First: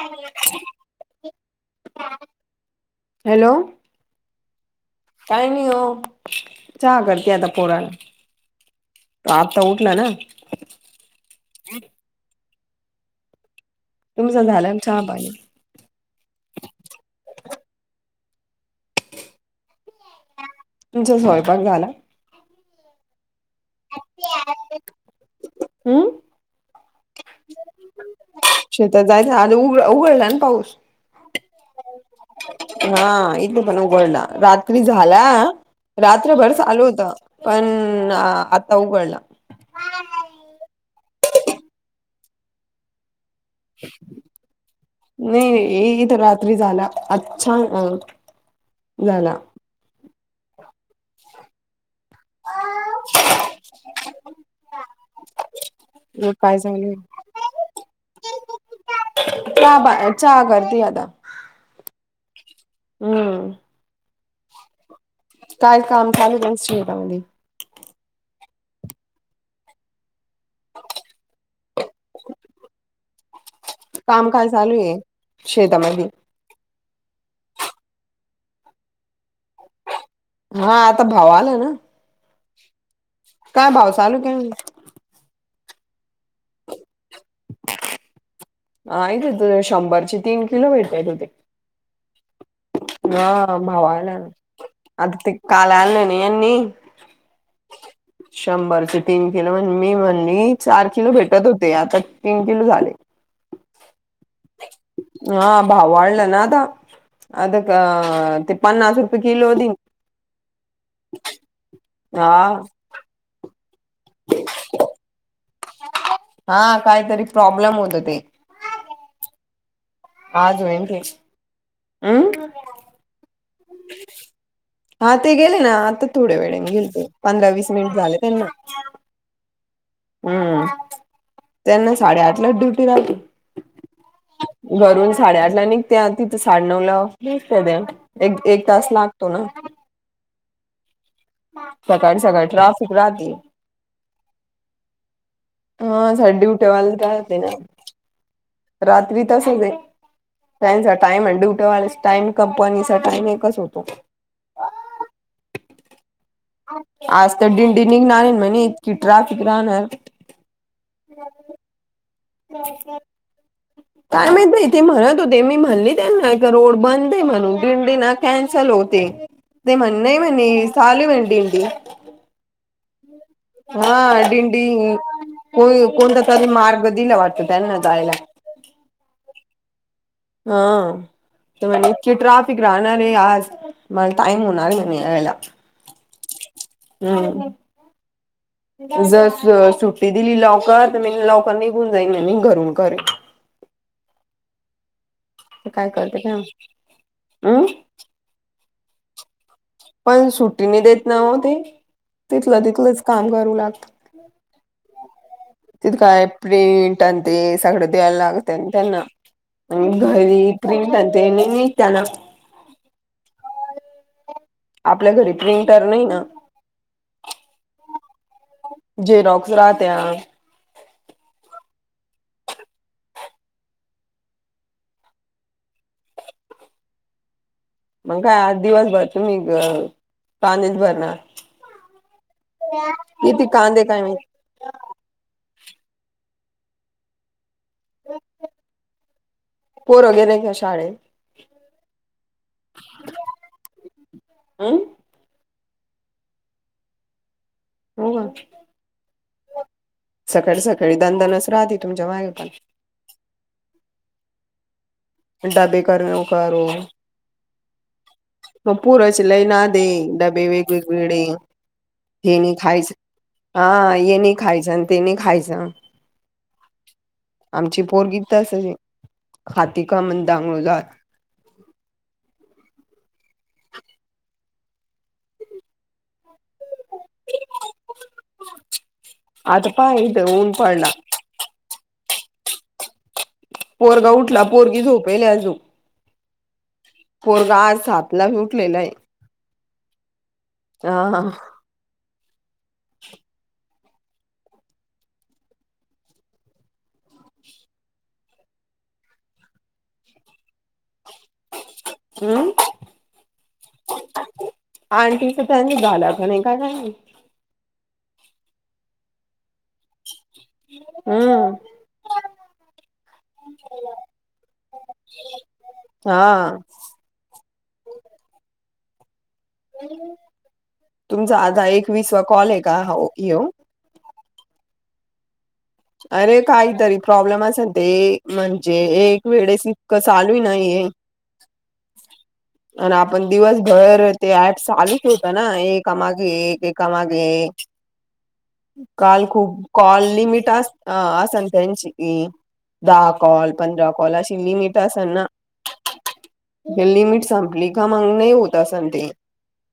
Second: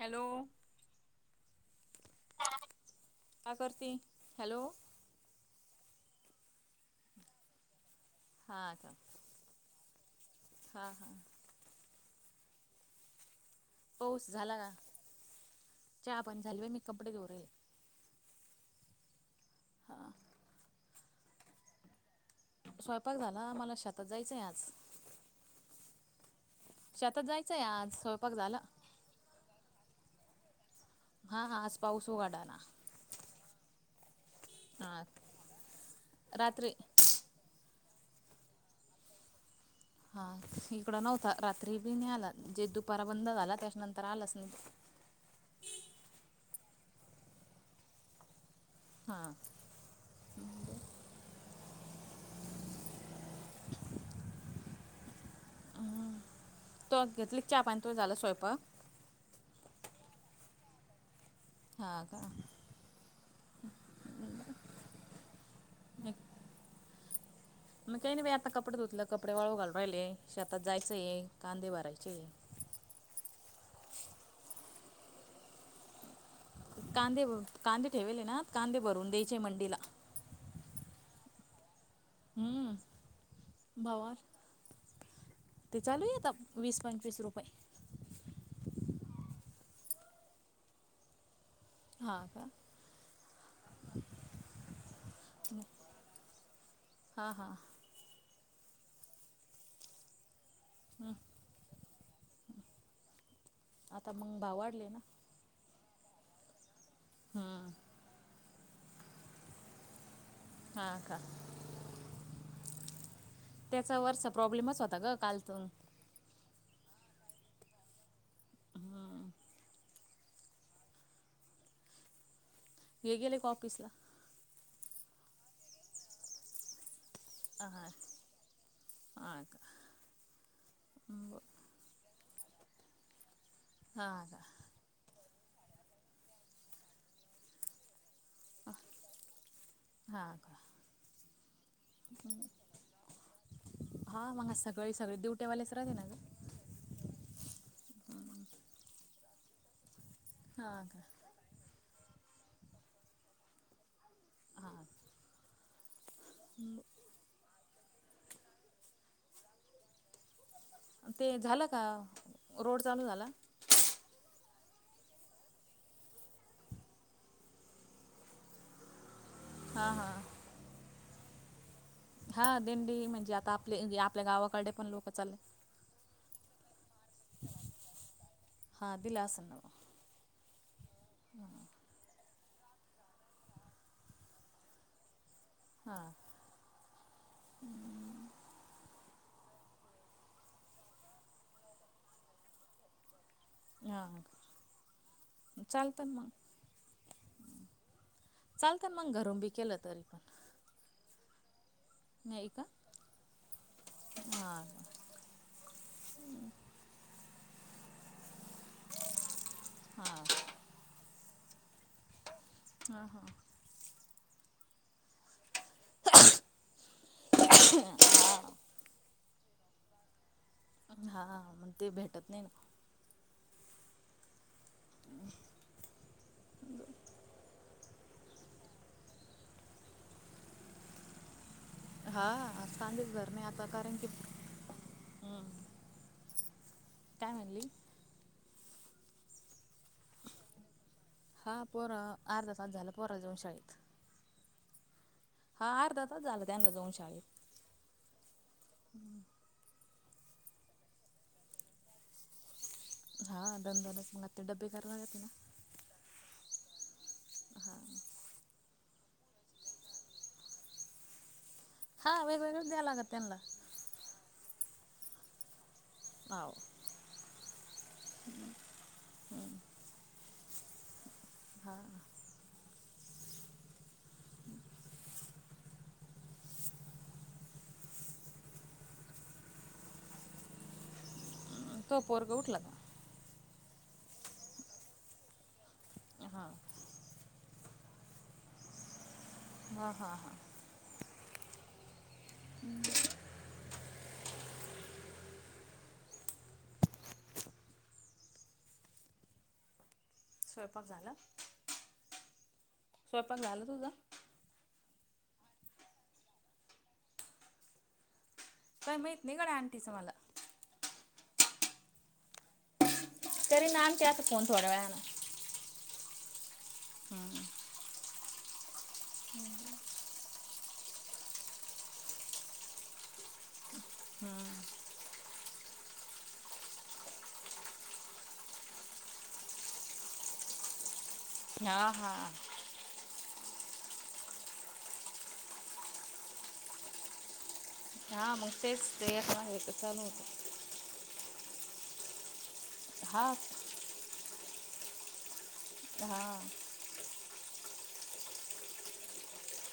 Hello hello काय करती hello काय नाही हो च करत आता पोराने हा च हा हा पाऊस तुमचा झाला का ना चहा पाणी चहा पणी झाली व मी कपडे दोरेल हां तुमचं स्वयंपाक झाला स्वयंपाक झाला मला शातात जायचंय आज हम्म शातात जायचंय आज स्वयंपाक झाला श तर जायच आ उ उघडला ना पाऊस हा हा आज पाऊस उघाडा ना हा इथे पण उघडला रात्री हा झाला रात्रभर रात्री चालू होत पण आता उघडलं हा इकड नव्हता रात्री बी नि आला जे दुपारा बंद झाला त्याच्यानंतर आलाच नाही नाही ये इथ रात्री झाला अज्छान हा ह ल काय झाांगलं तो घेतली का चहा पाणी तो झाला स्वयंपाक? चहा ब चहा करते आता हा का हम्म काय काम चाललटमध्ये मग काही नाही बा आता कपडे धुतलं कपडे वाळू घालू राहिले शेतात जायचंय कांदे भरायचे आहे कामकाज चालू आहे शेतामध्ये कांदे कांदे ठेवेले ना कांदे भरून द्यायचे मंडीला हा आता भाव आला ना काय हम्म भाव बावार चालू काय ते चालू येत वीस पंचवीस रुपये आहे त त शंभरचे तीन किलो भेटय त ते हा का ह भावा आला ना आता ते काल आलं ना यांनी हां हां शंभरचे तीन किलोण मी म्हणली चार किलो भेटत होते आता तीन किलो झाले आता मग भाव वाढले ना हा भा वाढलं ना आता अता का ते पन्नास रुपये किलो दिन हा का हा त्याचा वर्ष प्रॉब्लेमच होता ग कालतून हा काहीतरी प्रॉब्लेम होत ते हम्म आज ए अं हे गेले का ऑफिसला? हा ते गेले ना आता थोड्या वेळेने गेले ते पंधरा वीस मिनिट अहच झाले अ का उअ बरं त्यांना साडेआठलाच ड्युटी राहती हाआ का? घरून साडेआठ ला निघत्या तिथं साडे नऊला दिसत्या त्या एक एक तास लागतो ना हां का? सकाळी सकाळी ट्राफिक राहते हा मग आ सकाळी सकाळी दिवट्यावालेच राहते ना ग [unintelligible] ड्युट्यावाले राहते ना रात्री तसचे हां त्यांचा का टाइम आहे ड्युट्यावाल्याचा टाइम कंपनीचा टाइम एकच होतो. हा. आज तर दिंडी निघणार म्ह इतकी ट्रॅफिक राहणार ते झालं का रोड चालू झाला. कामेत भाई ते म्हणत होते मी म्हणली त्यांना एक रोड बंद आहे म्हणून दिंडी ना. कॅनसल होते ते हां म्हणण हां म्ह सलू म्हनड हा दिंडी म्हणजे आता आपले म्हणजे आपल्या गावाकडले पण लोकं चालले होय ओ कोणता तरी मार्ग दिला वाटतं त्यांना जायला हा दिला अस नाव आंव. तर म्हणी इतकीे ट्राफिक राहणारे आज मला टाइम होणारे म्हणे यायला हां हम्म. [inaudible] जर सु सुट्टी दिली लोवकर तर मी लवकर निघून जाईन म्हणीन घरून करी यां का उ काय चालतंन करते मग काय माहित उम्ह हम्म चालतन मग घरून बी केलं तरी पण सुट्टी नाही देत ना ओ ते नाही का तिथलं तिथलंच काम करू लागता हां तिथं काय प्रिंट त्यानं ते सगळं द्यायला लागतंय त्यांना उन हां घरी क्रीम [unintelligible] त्याना हा हा. आपल्या घरी प्रिंटर नाही ना जेरॉक्स रात्या हा मग ते भेटत नाही ना उओ. मग काय आज दिवस भर तुम्ही ग कांदेच भरणार हा आज कांदेच भरणं ये किती आता कांदे कारण काय की माहित हम्म काय म्हणली [unintelligible] पोरं गेले का शाळेत? हा पोरा अर्धा तास झालं पोराला जाऊन शाळेत उम्म. हा अर्धा तास झालं त्यानला जाऊन शाळेत हो का? सकाळी सकाळी दनदनच राहती तुमच्या मागे पण हा दनदनच पुन्हा ते डब्बे करा लागते ना डबे कररमेव कर हा [inaudible] मग पुूरची लय ना दे डबे वेगवेगळे हा हे नाही वेगवेगळेच खायच द्यायला लागत त्यांना हा ये नाही खायच ते नाही खायच हाव आमची पोरगी त अस हातिका म्हण दांगळू जात हां अ प इथ ऊन पाडला तोपोरग उटठ लाग पोरगा उठला पोरगी झोपेल आजू हा पोरग आज सातला फ उठलेला आहे हा हा हा ह हम् स्वयपाक झाला? उम्म. स्वयपाक झाला तुझा? आंटी तर त्यांनी झाला का नाही काय माहिती काय माहित नाही गड्या आंटीचं मला हम् तरी नाम त्यात फोन थोड्या वेळा ना हा हम् हम्म तुमचा आधा एकवीस वा कॉल आहे का ये हम अरे काहीतरी प्रॉब्लेम अस ना ते म्हणजे एक वेळेस इकं चालू नाहीय हा हा आणि आपण दिवसभर ते ऍप चालूच होत ना एकामागे एक एकामागे एक हा मग तेच ते काल एक खूप एक चालू कॉल होतं लिमिट अस असणं त्यांची दहा हा कॉल पंधरा कॉल कॉल अशी लिमिट असेल ना हा लिमिट संपली का मग नाही होत अस ते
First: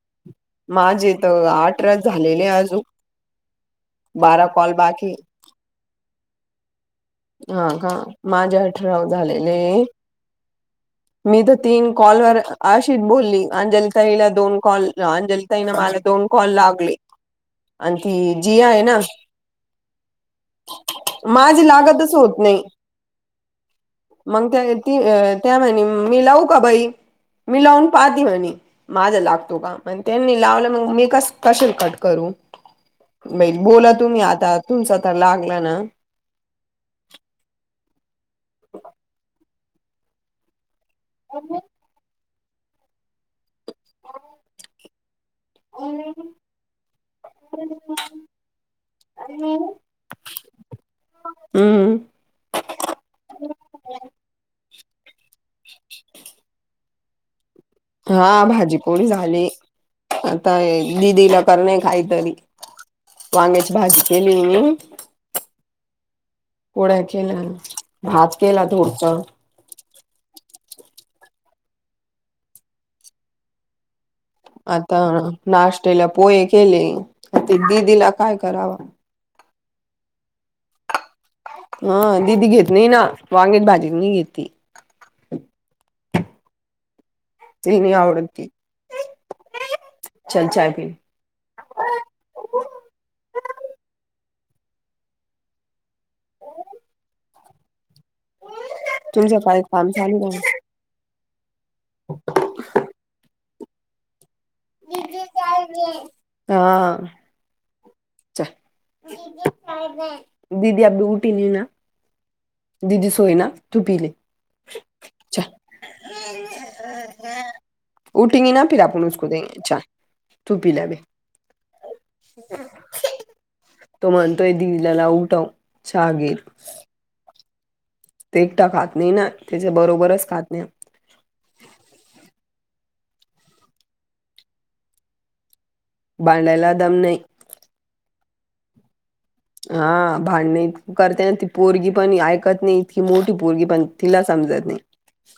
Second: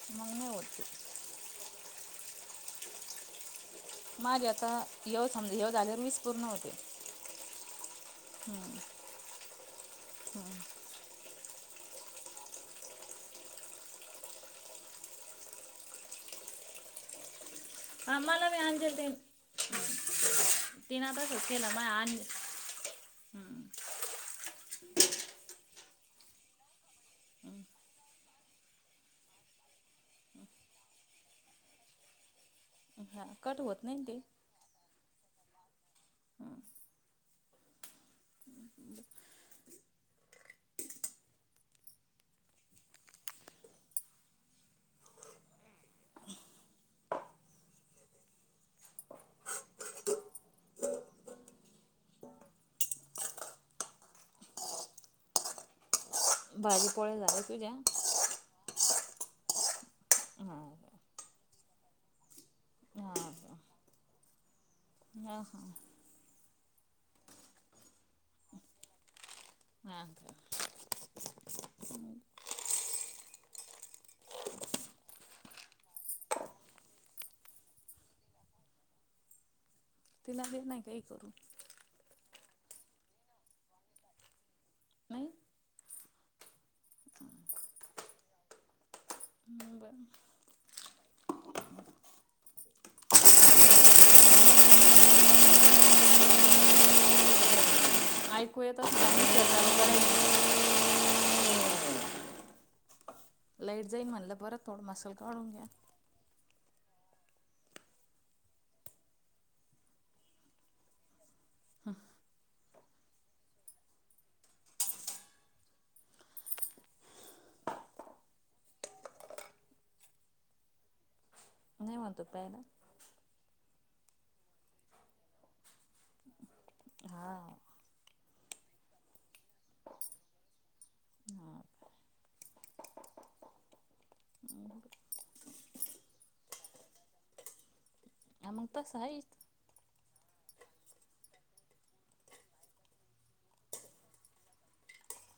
मग नाही होत ते माझे आठ रात झालेले अजून बारा कॉल बाकी समजे येव दजर वीस पूर्ण होते हा का माझ्या अ ठराव झालेले मी तर तीन कॉलवरर अशीच बोलली अंजलिताईला दोन कॉल अंजलिताई मला दोन कॉल लागले आणि हा ती मला मी जीया आहे अंजल ना ते तिनं तसंच माझ केलं मा लागतच आणि होत नाही मग त्या ती त्या म्हहि मी लाव का बाई मी लावून पाहते म्हणे माझा लागतो काम आणि त्यांनी लावलं मग मी कस कसे कट करू हा ई कट होत बोला नाही ना ते तुम्ही आता तुमचा तर लागला ना हो हो हम्म ह् भाजी पोळ्या झाल्या तुझ्या हा भाजीपोळी झाली आता हा दिदीला कर नाही काहीतरी हा वांग्याची भाजी केली मी हा हा पोळ्या केल्या भात केला थोडस. हा. आता नाश्टेला पोहे केले ते दिदीला काय कराव? तिला दे नाही काही करू. हा दिदी घेत नाही ना वांगची भाजी नाही ती नाही ती नाही आवडती बर चल चाय पी. अ [inaudible] ऐकू येत तुमचं काय काम चालू आहे असणार [unintelligible] [inaudible] लाईट जाईल म्हणलं परत. थोडं मसाल काढून घ्या हा चाय दीदी अभी उठेगी ना हम [inaudible] दिदी सोयीना तू पीले चाय. उठेंगी ना फिर आपण उसको देंगे चाय तू पीले अभी नाही म्हणतो प्यायला. तो मणतोय दिदी ला उठव चहा घे. हा ते एकटा खात नाही ना त्याच्या बरोबरच खातेय हा भांडायला दम नाही. मग तस आहे हा भांडणी करतेना ती पोरगी पण ऐकत नाही इतकी मोठी पोरगी पण तिला समजत नाही.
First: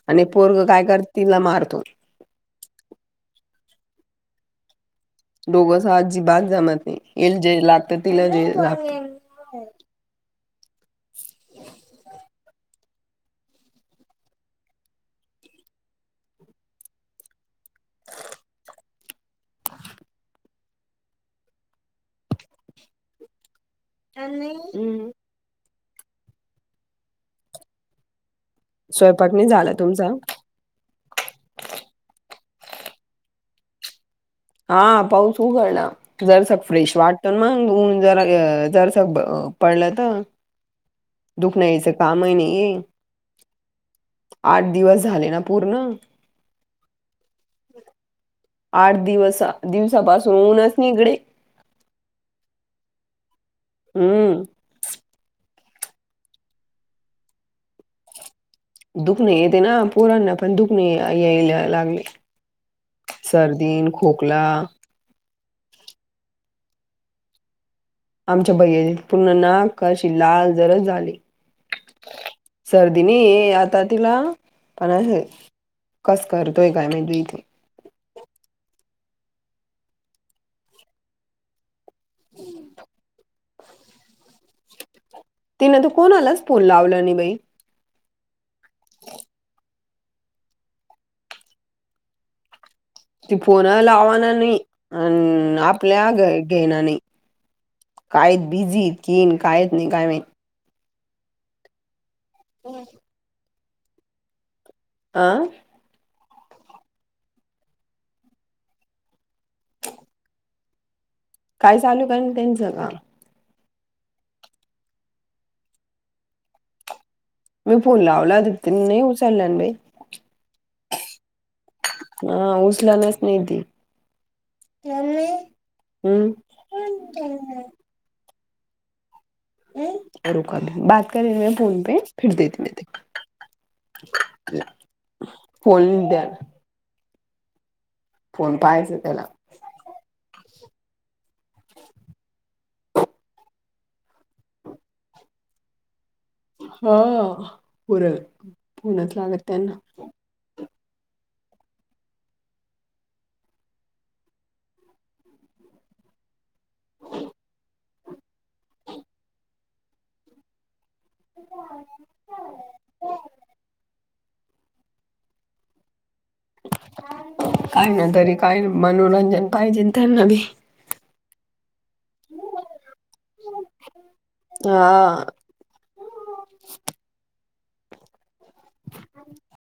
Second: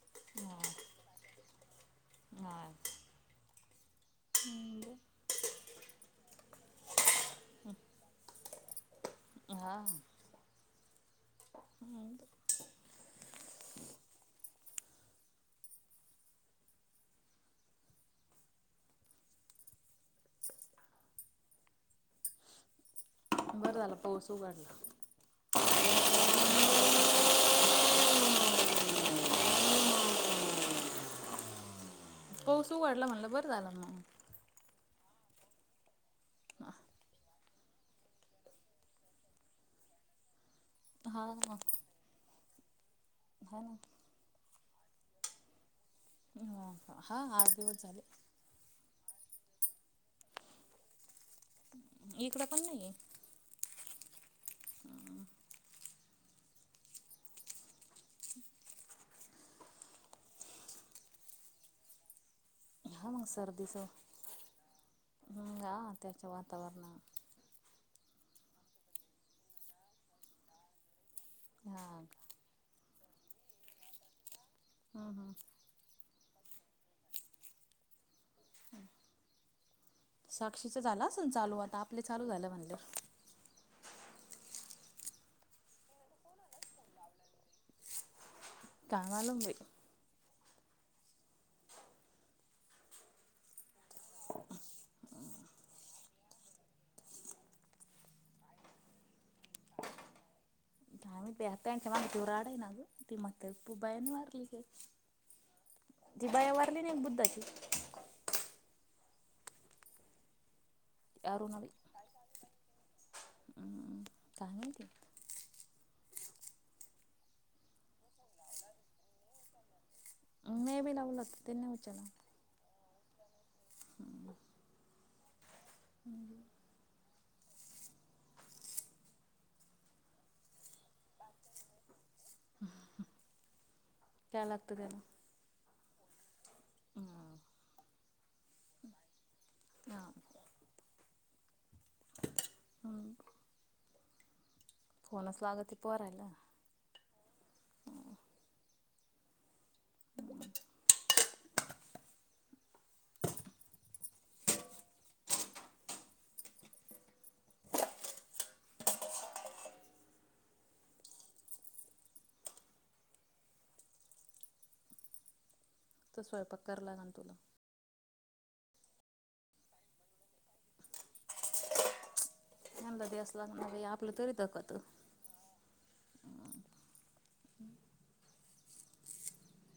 आणि हा पोरग काय करती तिला मारतो. हा हम् ब [unintelligible] [inaudible] दोघंस अजिबात जमत नाही हिल जे लागत तिला ते लागत. हा आणि [unintelligible] बरं झालं. त्यांनी हमम स्वयंपाक नाही झाला तुमचा? पाऊस उघडला म्हणलं बरं झालं मग हा पाऊस उघडला. जर स फ्रेश वाटत मग ऊन जरा जर स पडलं तर. हा दुख नाहीयचे कामही नाही ये हा ना. आठ दिवस झाले ना पूर्ण? ह हा आठ दिवस झाले. आठ दिवस दिवसापासून ऊनच नि इकडे. इकड पण नाहीये. हम्म दुख नाही येते ना पोरांना पण दुखणे यायला लागले. आहे हा सर्दीन खोखला. हंगा त्याच्या वातावरणात. आमच्या भैयाची पूर्ण नाक अशी लाल जरद झाली. हा. सर्दीनीये आता तिला पण अस हम्म कस करतोय काय मी ईथ साक्षीच झालं असन चालू आता आपले चालू झालं म्हणलेव. तिने तर कोणालाच फोन लावला नाही बाई काय मालूम बाई ती फोन लावाना नाही अन आपल्या घ घेणा नाही कायत बिझी इतकिन काय येत नाय काय माहीत आम् तेहताच्या मा दूराड आहे नाग ती मग तेप बायान मारली का आं ती बाया वारली ना एक बुद्धाची त अरुणा बाई काय चालू काय त्यांचं का काय माहिती मी फोन लावला त त नाही उचलल्यान बाई मे बी लावलं हो त्यां उच्याला [unintelligible] हा उसला न स् नाहीधदी हम्म हम् [unintelligible] रुका बाात करे म फोन पे फिर देेत म ते काय लागतं त्याला [unintelligible] [unintelligible] [inaudible] ह फोन पाहायचं त्याला ह हम्म, [unintelligible] हा पुर पुण्यातच लागत त्यांना हो क [unintelligible] त स्वयंपाक कर लाग ना तुला काही ना तरी काय मनोरंजन पाहिजे त्याना बी यंदा दिवस लागणार आपलं तरी करती का तो हा